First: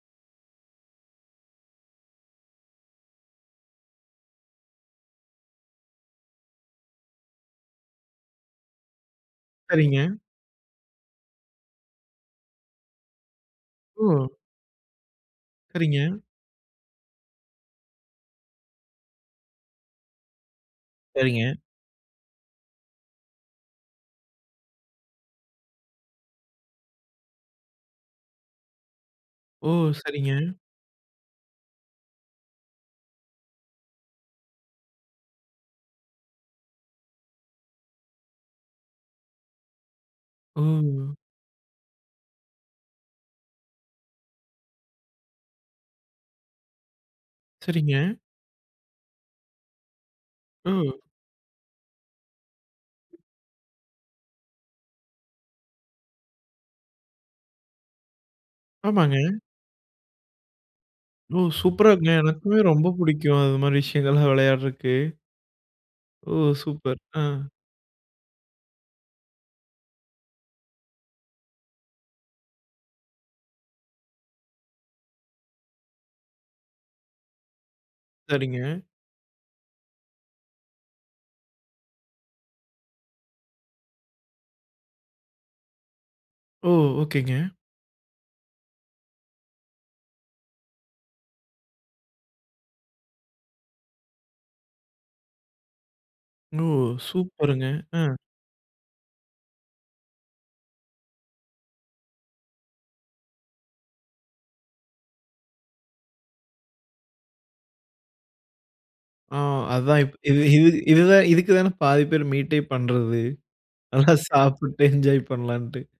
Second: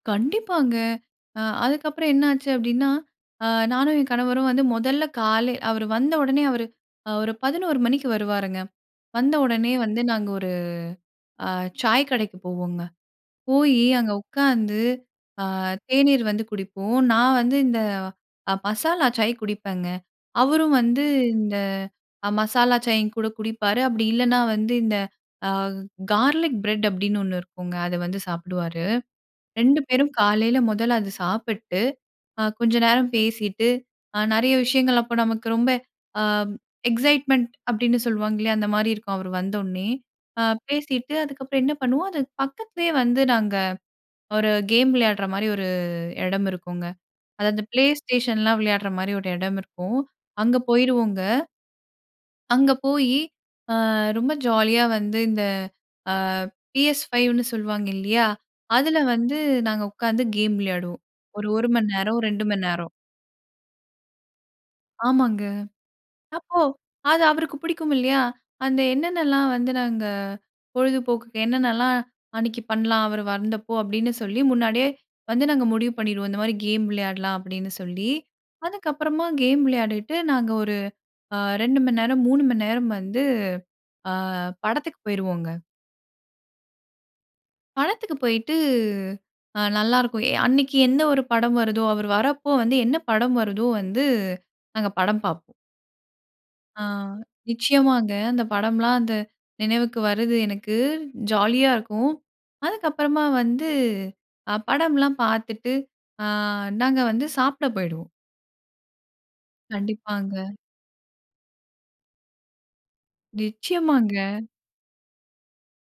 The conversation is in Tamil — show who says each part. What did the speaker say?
Speaker 1: கண்டிப்பாங்க. அ அதுக்கப்புறம் என்ன ஆச்சு அப்படின்னா, அ நானும் என் கணவரும் வந்து முதல்ல காலை அவரு வந்த உடனே அவரு அ ஒரு 11:00 மணிக்கு வருவாருங்க. வந்த உடனே
Speaker 2: சரிங்க.
Speaker 1: வந்து நாங்க ஒரு அ சாய் கடைக்கு போவோங்க. போய் அங்க
Speaker 2: ஓ!
Speaker 1: உட்காந்து அ
Speaker 2: சரிங்க.
Speaker 1: தேநீர் வந்து குடிப்போம். நான் வந்து இந்த அ மசாலா சாய் குடிப்பேங்க. அவரும் வந்து
Speaker 2: சரிங்க.
Speaker 1: இந்த அ மசாலா சாயும் கூட குடிப்பாரு. அப்படி இல்லைன்னா வந்து இந்த அ 'கார்லிக் ப்ரெட்' அப்படின்னு ஒன்னு இருக்குங்க. அதை வந்து சாப்பிடுவாரு.
Speaker 2: ஓ!
Speaker 1: 2 பேரும்
Speaker 2: சரிங்க.
Speaker 1: காலையில முதல்ல அதை சாப்பிட்டு. அ கொஞ்ச நேரம் பேசிட்டு அ நிறைய விஷயங்கள் அப்ப நமக்கு ரொம்ப அ எக்ஸைட்மென்ட் அப்படின்னு சொல்லுவாங்க இல்லையா! அந்த மாதிரி இருக்கும். அவர் வந்தோனே
Speaker 2: ஓ!
Speaker 1: பேசிட்டு அதுக்கப்புறம் என்ன பண்ணுவோம். அது பக்கத்துலயே வந்து நாங்க ஒரு கேம் விளையாடுற மாதிரி ஒரு இடம் இருக்குங்க. அதாவது
Speaker 2: சரிங்க.
Speaker 1: PlayStationலாம் விளையாடுற மாதிரி ஒரு இடம் இருக்கும். அங்க
Speaker 2: ம்.
Speaker 1: போயிடுவோங்க. அங்க போய் அ ரொம்ப ஜாலியா வந்து இந்த அ PS5ன்னு சொல்வாங்க இல்லையா, அதுல
Speaker 2: ஆமாங்க.
Speaker 1: வந்து நாங்க உட்கார்ந்து கேம் விளையாடுவோம்.
Speaker 2: ஓ!
Speaker 1: ஒரு 1
Speaker 2: சூப்பரா
Speaker 1: மணி
Speaker 2: இருக்குங்க.
Speaker 1: நேரம் 2
Speaker 2: எனக்குமே
Speaker 1: மணி
Speaker 2: ரொம்ப
Speaker 1: நேரம்.
Speaker 2: பிடிக்கும். அது மாதிரி விஷயங்கள்லாம் விளையாடறக்கு.
Speaker 1: ஆமாங்க.
Speaker 2: ஓ!
Speaker 1: அப்போ
Speaker 2: சூப்பர். அ.
Speaker 1: அது அவருக்கு பிடிக்கும் இல்லையா, அந்த என்னென்னலாம் வந்து நாங்க பொழுதுபோக்குக்கு என்னென்னலாம் அன்னைக்கு பண்ணலாம். அவர் வந்தப்போ அப்படின்னு சொல்லி, முன்னாடியே வந்து நாங்க முடிவு பண்ணிருவோம். இந்த மாதிரி கேம் விளையாடலாம். அப்படின்னு சொல்லி,
Speaker 2: சரிங்க.
Speaker 1: அதுக்கப்புறமா கேம் விளையாடிவிட்டு நாங்க ஒரு அ 2 மணி நேரம், 3 மணி நேரம் வந்து படத்துக்கு போயிருவோங்க.
Speaker 2: ஓ! ஓகேங்க.
Speaker 1: படத்துக்கு போயிட்டு அ நல்லா இருக்கும். அன்னைக்கு என்ன ஒரு படம் வருதோ, அவர் வரப்ப வந்து என்ன படம் வருதோ வந்து நாங்க படம் பார்ப்போம்.
Speaker 2: ஓ!
Speaker 1: ஆ,
Speaker 2: சூப்பருங்க.
Speaker 1: நிச்சயமாங்க.
Speaker 2: அ,
Speaker 1: அந்த படம்லாம் அந்த நினைவுக்கு வருது எனக்கு. ஜாலியா இருக்கும். அதுக்கப்புறமா வந்து அ படம்லாம் பார்த்துட்டு, அ நாங்க வந்து சாப்பிட போயிடுவோம்.
Speaker 2: ஆ, அதான் இப்போ இது
Speaker 1: கண்டிப்பாங்க.
Speaker 2: இது இதுதான், இதுக்கு தான பாதி பேர் மீட்டே பண்ணுறது. நல்லா
Speaker 1: நிச்சயமாங்க.
Speaker 2: சாப்பிட்டு என்ஜாய் பண்ணலான்ட்டு.